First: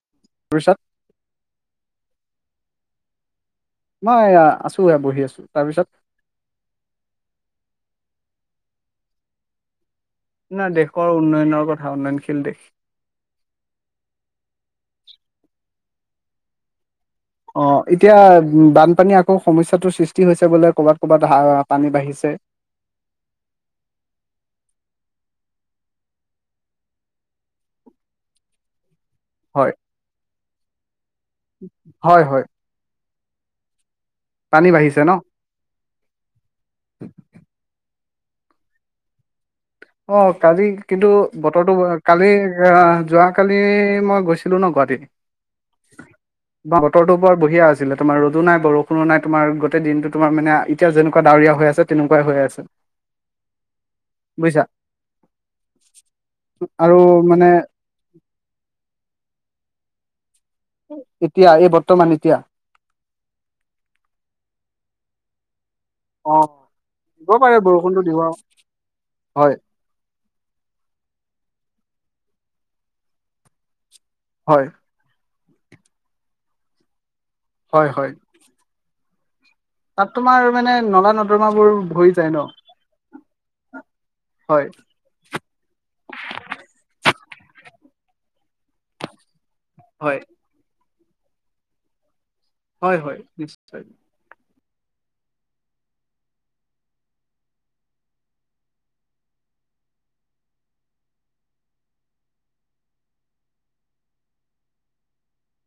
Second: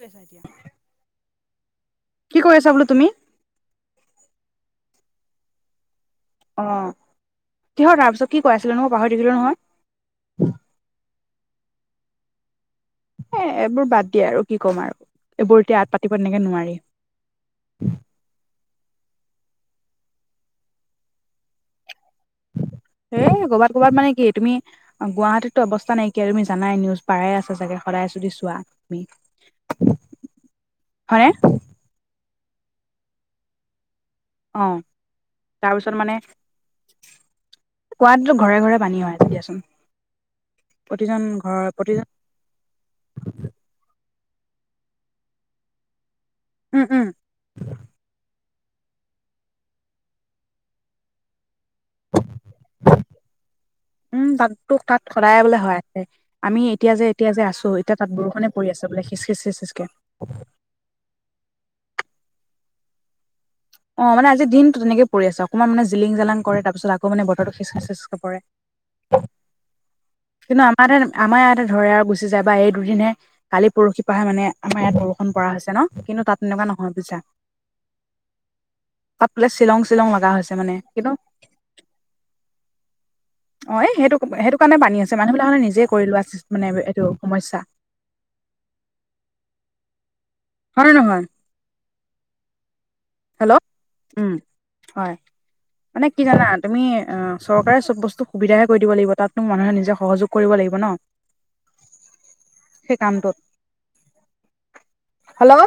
কি তাৰপিছত কৰি আছা বোলো তুমি? মই আছো এয়া বহি আছো, তাৰপিছত। অ', কিহৰ তাৰপিছত কি কৈ আছিলো নো, পাহৰি থাকিলোঁ নহয়। না দেশৰ উন্নয়নৰ কথা, উন্নয়নশীল দেশ। এ এইবোৰ বাদ দিয়া আৰু কি ক'ম আৰু এইবোৰ এতিয়া আট পাতিব এনেকে নোৱাৰি। অ', এতিয়া উম বানপানী আকৌ সমস্যাটোৰ সৃষ্টি হৈছে বোলে ক'ৰবাত, ক'ৰবাত হা পানী বাঢ়িছে। এ ক'বাত, ক'বাত মানে কি, তুমি অ' গুৱাহাটীতটো অৱস্থা নাইকিয়া, তুমি জানাই নিউজ পায়ে আছা চাগে, সদায় যদি চোৱা, তুমি। হয়। হয়নে? হয়, হয়। পানী বাঢ়িছে ন। তাৰ পিছত মানে কোৱাতটোতো ঘৰে, ঘৰে পানী হয়, দিয়াচোন। অ', কালি কিন্তু প্ৰতিজন ঘৰৰ বতৰটো [unintelligible] প্ৰতিজন কালি এ যোৱাকালি মই গৈছিলো ন গুৱাহাটী, বা উম, উম, বতৰটো বৰ বঢ়িয়া আছিলে, তোমাৰ ৰ'দো নাই বৰষুণো নাই তোমাৰ গোটেই দিনটো তোমাৰ মানে এতিয়া যেনেকুৱা ডাৱৰীয়া হৈ আছে, তেনেকুৱাই হৈ আছে। উম, [unintelligible] বুজিছা টো তাত সদায় বোলে হয়, [unintelligible] আমি আৰু এতিয়া যে এতিয়া যে মানে আছো এতিয়া তাত বৰষুণে পৰি আছে বোলে হিচ হিচ, হিচ, হিচ, হিচকে। এতিয়া এই বৰ্তমান এতিয়া। অ মানে আজি দিনটো তেনেকে পৰি আছে, অকণমান মানে জিলিং অ জালাং কৰে তাৰপিছত আকৌ মানে দিব বতৰটো পাৰে হিচ হিচ বৰষুণটো হিচ দিব কে পৰে। হয়। কিন্তু আমাৰ আমাৰ ইয়াতে ধৰে আৰু গুচি যায় বা এই দুদিনহে কালি পৰহি পৰাহে মানে হয় আমাৰ ইয়াত বৰ কৰা হৈছে ন কিন্তু তাত এনেকুৱা নহয় বুইছা। হয় হয়। তাত বোলে শ্বিলং শ্বিলং লগা হৈছে মানে, কিন্তু [unintelligible] ভৰি যায় ন। অ' এই সেইটো সেইটো হয় কাৰণে পানী হৈছে মানুহ বিলাকে নিজেই কৰি লোৱা মানে এইটো সমস্যা। হয়। হয় নে নহয়? হয় হয় হেল্ল' নিশ্চয়। উম হয়। মানে কি জানা তুমি অ চৰকাৰে চব বস্তু সুবিধাহে কৰি দিব লাগিব, তাত ত মানুহে নিজে সহযোগ কৰিব লাগিব ন সেই কামটোত। হেল্ল'।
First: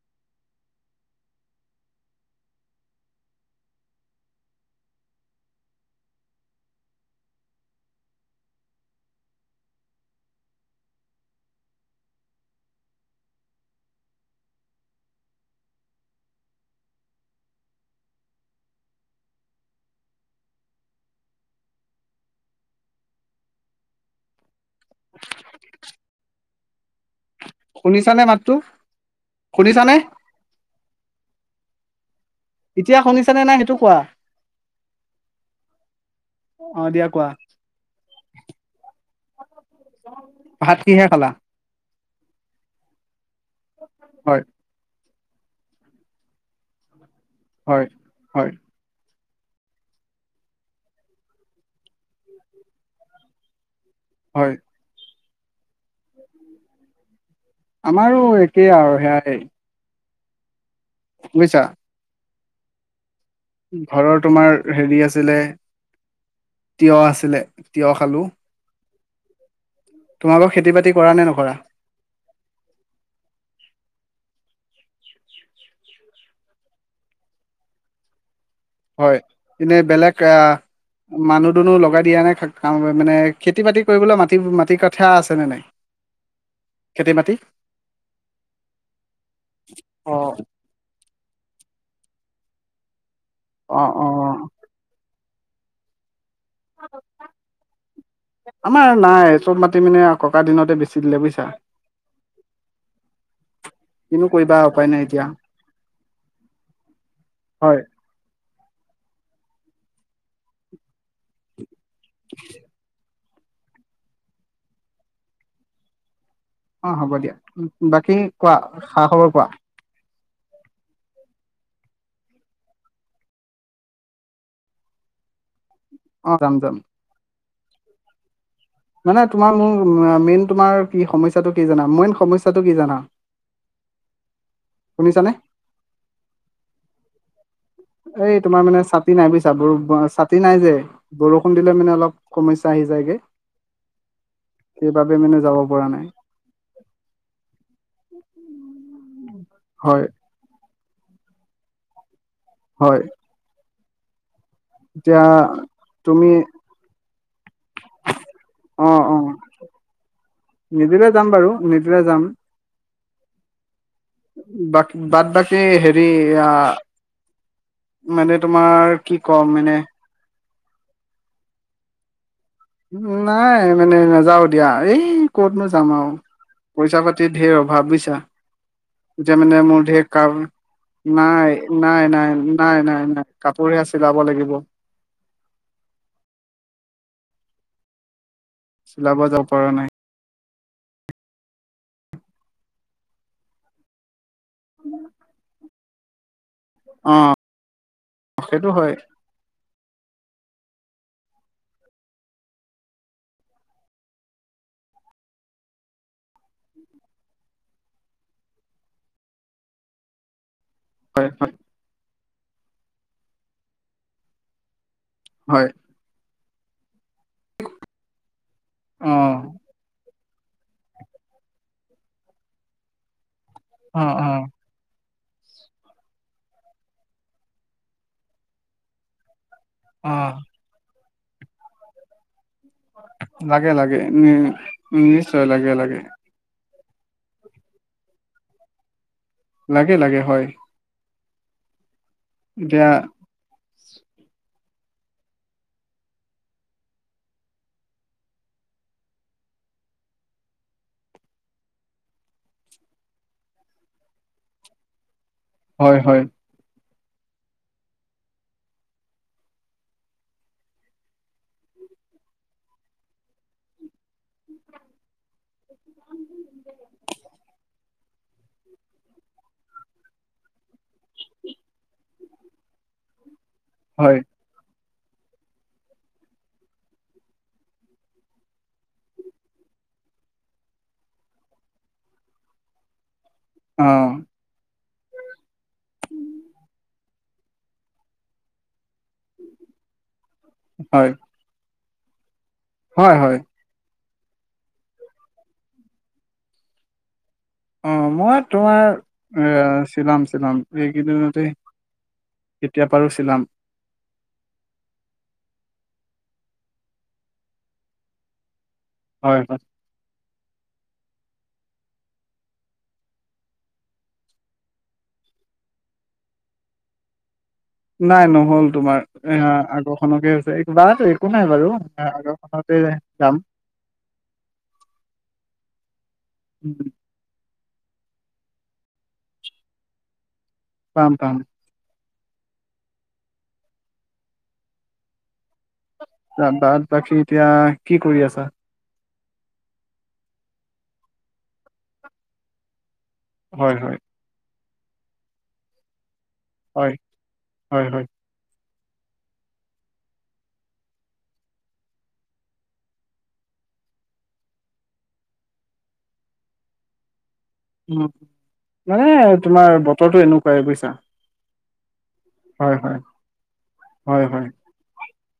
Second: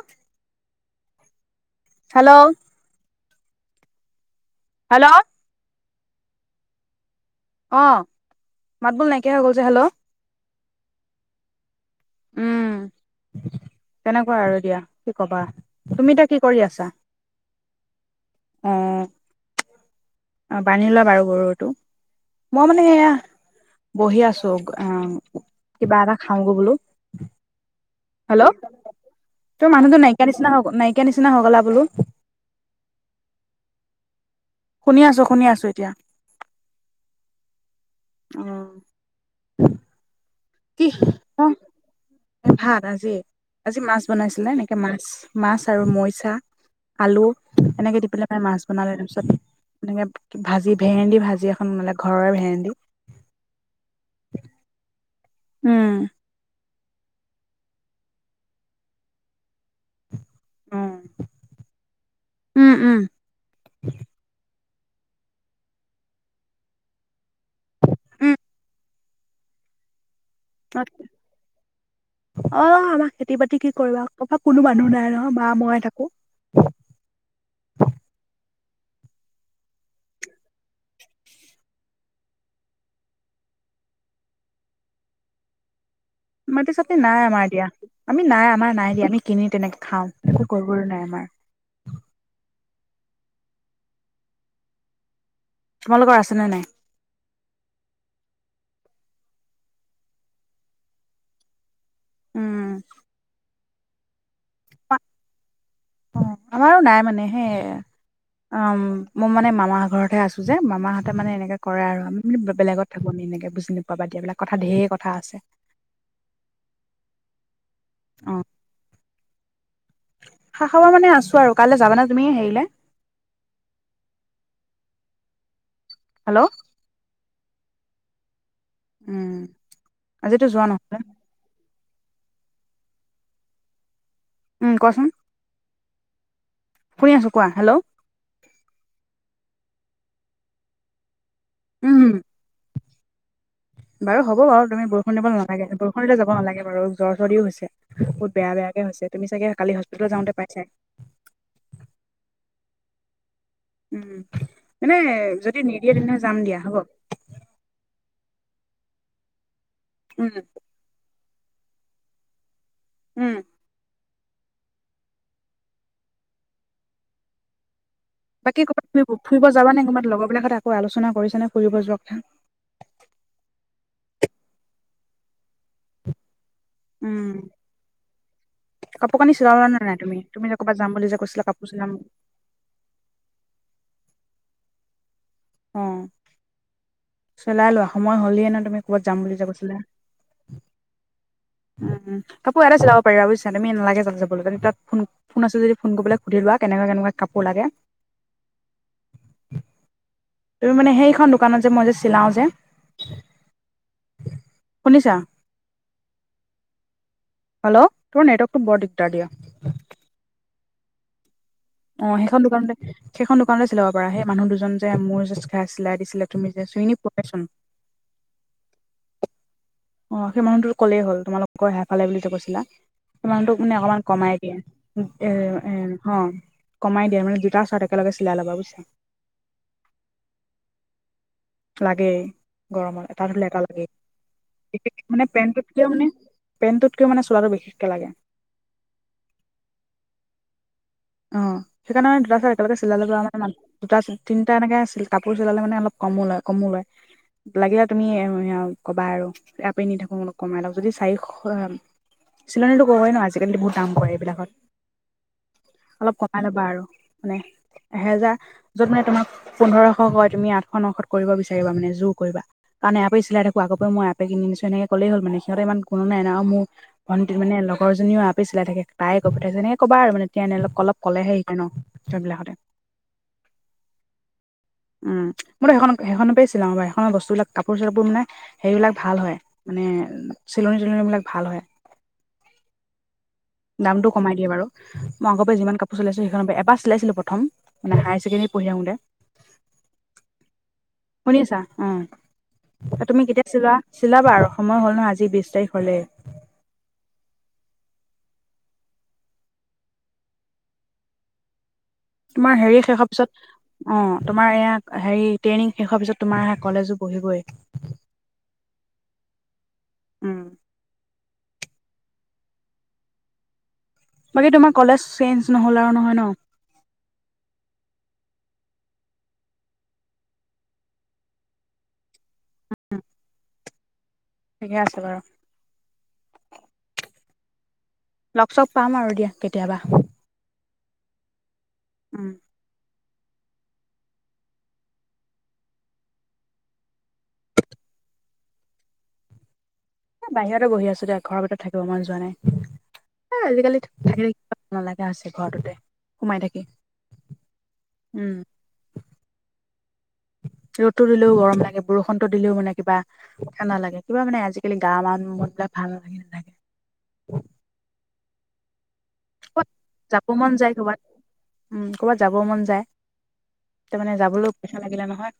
হেল্ল'। হেল্ল'। অ মাত বোল নাইকিয়া হৈ গ'ল যে হেল্ল'। উম। তেনেকুৱা আৰু দিয়া কি কবা, তুমি এতিয়া কি কৰি আছা? অ। অ' বান্ধি লোৱা বাৰু গৰুটো। মই মানে এয়া বহি আছো অ, কিবা এটা খাওঁগৈ বোলো। শুনিছানে হেল্ল' মাতটো তোৰ শুনিছানে মানুহটো নাইকিয়া নিচিনা হ নাইকিয়া নিচিনা হৈ গ'লা বোলো। এতিয়া শুনিছ নে নাই সেইটো কোৱা? শুনি আছো শুনি আছোঁ এতিয়া। অ এতিয়া কোৱা অ ভাত কি কিহে খালা? অ ভাত আজি, আজি মাছ হয় বনাইছিলে। মাছ মাছ আৰু মৰিচা আলু হয় এনেকে দি পেলাই ম হয় মাছ বনালে তাৰপিছত এনেকে ভাজি ভেন্দি ভাজি এখন বনালে ঘৰৰে ভেন্দি। হয়। উম। আমাৰো একেই আৰু সেয়াই। উম বুইছা। উম উম। ঘৰৰ তোমাৰ হেৰি আছিলে তিয়হ আছিলে তিয়হ খালো। তোমালোকৰ খেতি উম বাতি কৰা নে নকৰা? অ' আমাৰ খেতি বাতি কি কৰিবা, আমাৰ কোনো মানুহ নাই নহয় মা মই হে থাকো। হয় এনেই বেলেগ আ মানুহ দুনুহ লগাই দিয়া নাই কাম মানে খেতি বাতি কৰিবলে মাটি মাটি কথা আছে নে নাই? মাটি চাতি খেতি নাই বাতি আমাৰ দিয়া আমি নাই আমাৰ নাই দিয়া আমি কিনি তেনেকে খাওঁ অ একো কৰিবলৈ নাই আমাৰ। অ' অ 'অ। তোমালোকৰ আছে নে নাই। আমাৰ নাই চব মাটি মানে ককা দিনতে বেছি দিলে বুজিছা। উম কিনো কৰিবা। উপায় নাই এতিয়া অ আমাৰো নাই মানে সেই হয় অ মই মানে মামা ঘৰত হে আছো যে মামাহঁতে মানে এনেকে কৰে আৰু আমি মান বেলেগত থাকো আমি এনেকে বুজি নেপেবা দিয়া এইবিলাক কথা ধেৰ কথা আছে। অ হ'ব দিয়া বাকী অ কোৱা খা খবৰ কোৱা? খা খাবৰ মানে আছো আৰু কাইলৈ যাবানে তুমি হেৰিলে। অ হেল্ল' যাম যাম। মানে উম তোমাৰ মোৰ আজিতো মেইন যোৱা তোমাৰ নহ'লে কি সমস্যা। টো কি জানা মেইন সমস্যাটো কি জানা। উম কোৱা চোন। শুনিছানে? শুনি আছো কোৱা হেল্ল'। এই তোমাৰ মানে ছাতি নাই বুজিছা ব ছাতি নাই যে বৰষুণ দিলে মানে উম অলপ সমস্যা আহি যায়গে। বাৰু হ'ব বাৰু তুমি সেইবাবে বৰষুণ দিব মানে যাব নালাগে পৰা নাই বৰষুণ দিলে যাব নালাগে বাৰু। জ্বৰ চৰৰ্দি হৈছে বহুত বেয়া বেয়াকৈ হৈছে তুমি চাগে কালি হয় হস্পিটেলত যাওঁতে পাইছা। হয় উম মানে এতিয়া যদি নিদিয়ে তেনেহ'লে তুমি যাম দিয়া হ'ব। অ অ উম। নিদিলে যাম বাৰু নিদিলে যাম। উম বাদ বাদ বাকী হেৰি আ বাকী ক'বাত তুমি কি ক'ম ফুৰিব মানে যাবানে কৰবাত লগৰবিলাকত আক আলোচনা কৰিছানে ফুৰিব যোৱা কথা। নাই মানে নাযাও দিয়া এই কতনো যাম আৰু পইচা পাতিৰ উম ধেৰ অভাৱ বুজিছা। কাপোৰ কানি এতিয়া মানে চিলালা নে মোৰ নাই ধেই তুমি কাম তুমি যে ক'ৰবাত যাম বুলি যে কৈছিলা নাই কাপোৰ চিলাম নাই নাই। নাই নাই নাই কাপোৰহে চিলাব লাগিব। অ চিলাই লোৱা সময় হ'লে ন তুমি ক'ৰবাত যাম চিলাব বুলি যাব যে পৰা কৈছিলা। নাই উম কাপোৰ এয়াতে চিলাব পাৰিব বুজিছা তুমি নালাগে তাত যাবলৈ যদি তাত ফোন ফোন আছে যদি ফোন কৰি পেলাই সুধি লোৱা। কেনেকুৱা কেনেকুৱা অ কাপোৰ লাগে। সেইটো হয় তুমি মানে সেইখন দোকানত যে মই যে চিলাওঁ যে। শুনিছা। হেল্ল' তোমাৰ নেটৱৰ্কটো বৰ দিগদাৰ দিয়া। হয় হয়। অ সেইখন দোকানতে সেইখন দোকানতে চিলাব পাৰা সেই মানুহ দুজন যে মোৰ যে চিলাই হয় চিলাই দিছিলে। তুমি যে চিনি পোৱাই চোন। অ অ সেই মানুহটোক ক'লেই হ'ল তোমালোকৰ হেফালে বুলি যে কৈছিলা সেই মানুহটোক মানে অকণমান অ অ কমাই দিয়ে। এ এ কমাই দিয়ে মানে দুটা চাৰ্ট একেলগে চিলাই ল'বা বুজিছা। অ লাগে গৰমত এটা ধুলে এটা লাগে লাগেই লাগে উম মানে নিশ্চয় পেণ্টটোত লাগে কিয় লাগে মানে পেন্টটোকে মানে চোলাটো বিশেষকে লাগে। লাগে লাগে হয়। অ সেইকাৰণে দুটা চাৰ্ট একেলগে এতিয়া চিলাই ল'বা আমাৰ দুটা তিনিটা এনেকে কাপোৰ চিলালে মানে অলপ কমো লয় কমো লয়। লাগিলে তুমি [unintelligible] ক'বা আৰু ইয়াপাই নি থাকো কমাই লওঁক যদি চাৰিশ [unintelligible] ক'বই ন' আজিকালি বহুত দাম কৰে এইবিলাকত। হয় অলপ হয় কমাই ল'বা আৰু মানে এহেজাৰ, য'ত মানে তোমাক পোন্ধৰশ কয় তুমি আঠশ নশত কৰিব বিচাৰিবা মানে জোৰ কৰিবা। কাৰণ ইয়াৰ পাই চিলাই থাকো আগৰ পৰাই কিনি নিছো এনেকে ক'লেই হ'ল মানে সিহঁতে ইমান কোনো নাই ন' আৰু মোৰ ভণ্টি মানে লগৰ এজনীও ইয়াৰ পৰাই চিলাই থাকে। তাই কৈ পঠাইছে তেনেকে ক'বা আৰু মানে তেতিয়া এনে অলপ ক'লেহে দিয়ে ন' [unintelligible] বিলাকতে। উম উম মইতো সেইখন-সেইখনৰ পৰাই চিলাই বা। সেইখনৰ বস্তুবিলাক কাপোৰ চাপোৰ মানে সেইবিলাক ভাল হয় মানে চিলনি টিলনি বিলাক ভাল হয়। অ দামটো কমাই দিয়ে বাৰু। মই আগৰ পৰা যিমান কাপোৰ চিলাইছো সেইখনৰ পৰা, এবাৰ চিলাইছিলো প্ৰথম মানে হায়াৰ ছেকেণ্ডাৰীত পঢ়ি থাকোঁতে। হয়। শুনিছা উম হয় তুমি হয় কেতিয়া চিলোৱা চিলাবা আৰু সময় হ'ল নহয় আজি বিশ তাৰিখ হ'লেই। অ' মই তোমাৰ আ চিলাম চিলাম এই কেইদিনতে তোমাৰ হেৰি শেষ হোৱা পিছত অ' তোমাৰ এয়া হেৰি ট্ৰেইনিং শেষ হোৱাৰ পিছত তোমাৰ কলেজো পঢ়িবই। হয় [inaudible] বাকী তোমাৰ কলেজ চেঞ্জ নহ'ল আৰু নহয় ন'। নাই নহ'ল তোমাৰ? আ আগৰখনকে হৈছে বা একো নাই বাৰু আগৰখনতে যাম। ঠিকে আছে বাৰু। [inaudible] লগ চগ পাম আৰু দিয়া কেতিয়াবা। পাম পাম। উম বাত বাকী এতিয়া কি কৰি আছা? এ বাহিৰতে বহি আছো দে। ঘৰৰ ভিতৰত থাকিব মন যোৱা নাই এ হয় আজিকালি হয় থাকি থাকি ভাল নলগা হৈছে ঘৰটোতে সোমাই থাকি। হয় হয়। [inaudible] ৰ'দটো দিলেও গৰম লাগে, বৰষুণতো দিলেও মানে কিবা। ভাল নালাগে। কিবা মানে আজিকালি গা মান মনবিলাক ভাল লাগি নাথাকে। মানে তোমাৰ বতৰটো যাব মন এনেকুৱাই যায় বুইছা। ক'ৰবাত উম কৰ'বাত যাব মন যায়, হয় হয় যাবলৈ পইচা লাগিলে নহয়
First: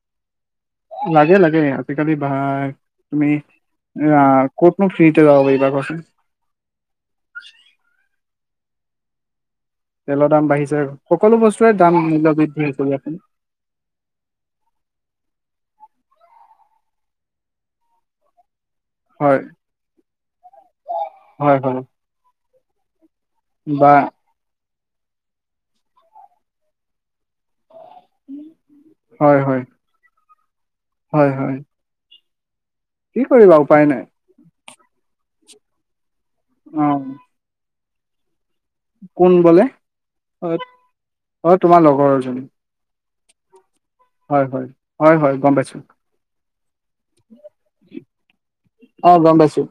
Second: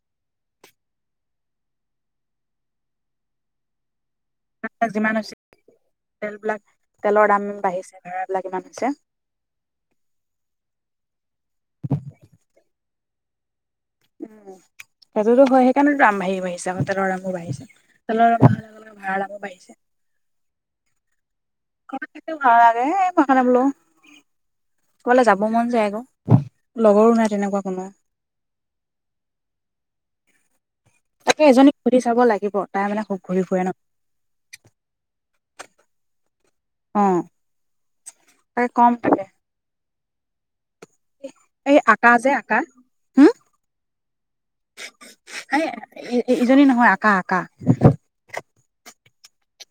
লাগে লাগে। আজিকালি ভাই তুমি আ ক'তনো যিমান ফ্ৰীতে হৈছে যাব পাৰিবা কোৱাচোন। তেলবিলাক তেলৰ দাম বাঢ়িছে, ভাড়াবিলাক ইমান হৈছে। তেলৰ দাম বাঢ়িছে সকলো বস্তুৰে দাম মূল্য বৃদ্ধি কৰি আছে। উম সেইটোতো হয়। সেইকাৰণেতো দাম বাঢ়ি বাঢ়িছে তেলৰ দামো বাঢ়িছে তেলৰ দাম বঢ়াৰ লগে লগে ভাড়া হয় দামো বাঢ়িছে। হয় হয়। বা [unintelligible] ক'বালে যাব মন যায় আক' লগৰো নাই তেনেকুৱা কোনো। হয় হয়। হয় তাকে হয় এজনীক সুধি চাব লাগিব তাই মানে খুব কি ঘূৰি কৰিবা ফুৰে ন। উপায় নাই অ অ। তাকে কম তাকে কোন বোলে অ'অ' এই তোমাৰ আকা লগৰ যে এজনী। আকা হম হয় হয় হয় হয় গম পাইছো এই ইজনী নহয় আকা আকা। অ গম পইছোঁ।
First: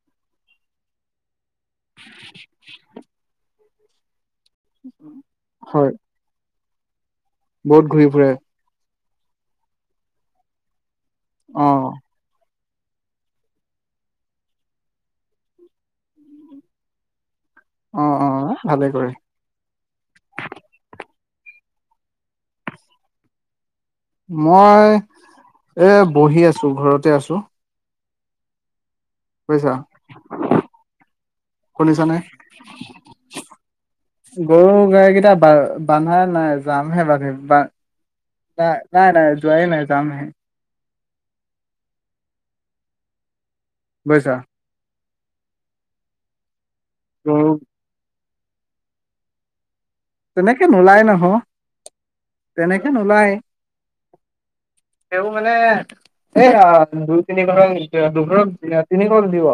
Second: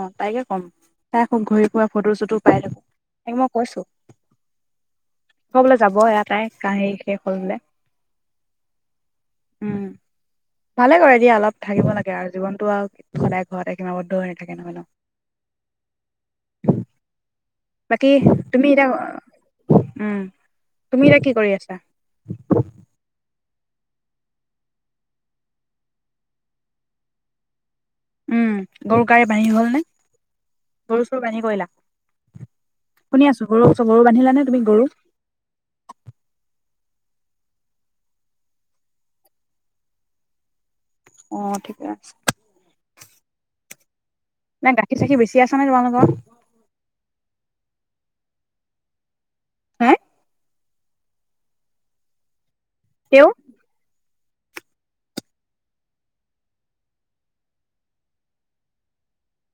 অ' তাইকে ক'ম তাই আকৌ ঘূৰি ফুৰা ফটো চটো পাই থাকোঁ, তাকে মই কৈছোঁ। আকৌ বোলে হয় যাব এটাই কাহি শেষ হ'ল বোলে। বহুত ঘূৰি ফুৰে উম ভালে কৰে দিয়া অলপ অ থাকিব লাগে আৰু জীৱনতটো আৰু সদায় ঘৰত একমত [unintelligible] নাথাকে নহয় ন। অ বাকী অ তুমি এতিয়া ভালে কৰে উম তুমি এতিয়া কি কৰি আছা? মই এ বহি আছো ঘৰতে আছো। উম গৰু গাই বান্ধি হ'ল বুজিছা নে। গৰু চৰু বান্ধি কৰিলা শুনিছানে। শুনি আছো গৰু গৰু বান্ধিলা নে তুমি গৰু গাইকেইটা বা বান্ধা নাই যামহে বান্ধিম নাই নাই নাই যোৱাই নাই যামহে। অ' ঠিকে আছে। বুইছা। নে গাখীৰ চাখিৰ বেছি আছে ন তোমালোকৰ [unintelligible] হা তেনেকে নোলায় নহয় তেনেকে তেও নোলায়। [inaudible] তেওঁ মানে। এয়া দুই তিনি ঘৰক নিদিব দুঘৰক তিনি ঘৰ দিব।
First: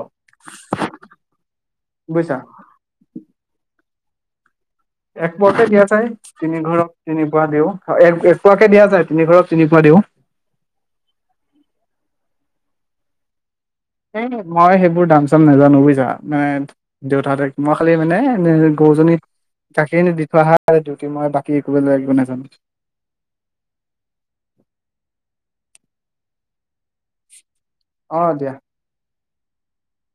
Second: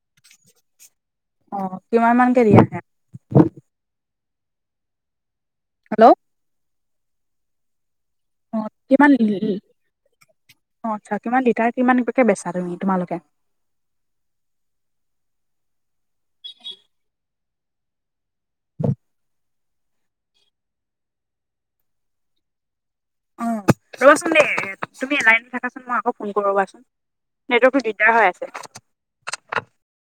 অ 'কিমান বুজিছা মানকে দিয়ে [unintelligible] এক পোৱাকে দিয়া যায় হেল্ল' তিনি‌ ঘৰক তিনি পোৱা দিওঁ এক এক এক অ পোৱাকে দিয়া যায় তিনি ঘৰত তিনি পোৱাকে দিওঁ। অ'আচ্ছা কিমান লিটাৰ কিমানকে বেচা তুমি তোমালোকে? এ মই সেইবোৰ দাম চাম নাজানো বুইছা মানে। দেউতাহতে মই খালি মানে গৰুজনী গাখী নি দি থোৱা হয় ডিউটি মই বাকী একো কৰিব নাজানো। অ ৰ'বাচোন দেই তুমি এ লাইনত থাকাচোন মই আকৌ ফোন কৰো ৰবাচোন। সেইটো ত দিগদাৰ অ হৈ দিয়া আছে।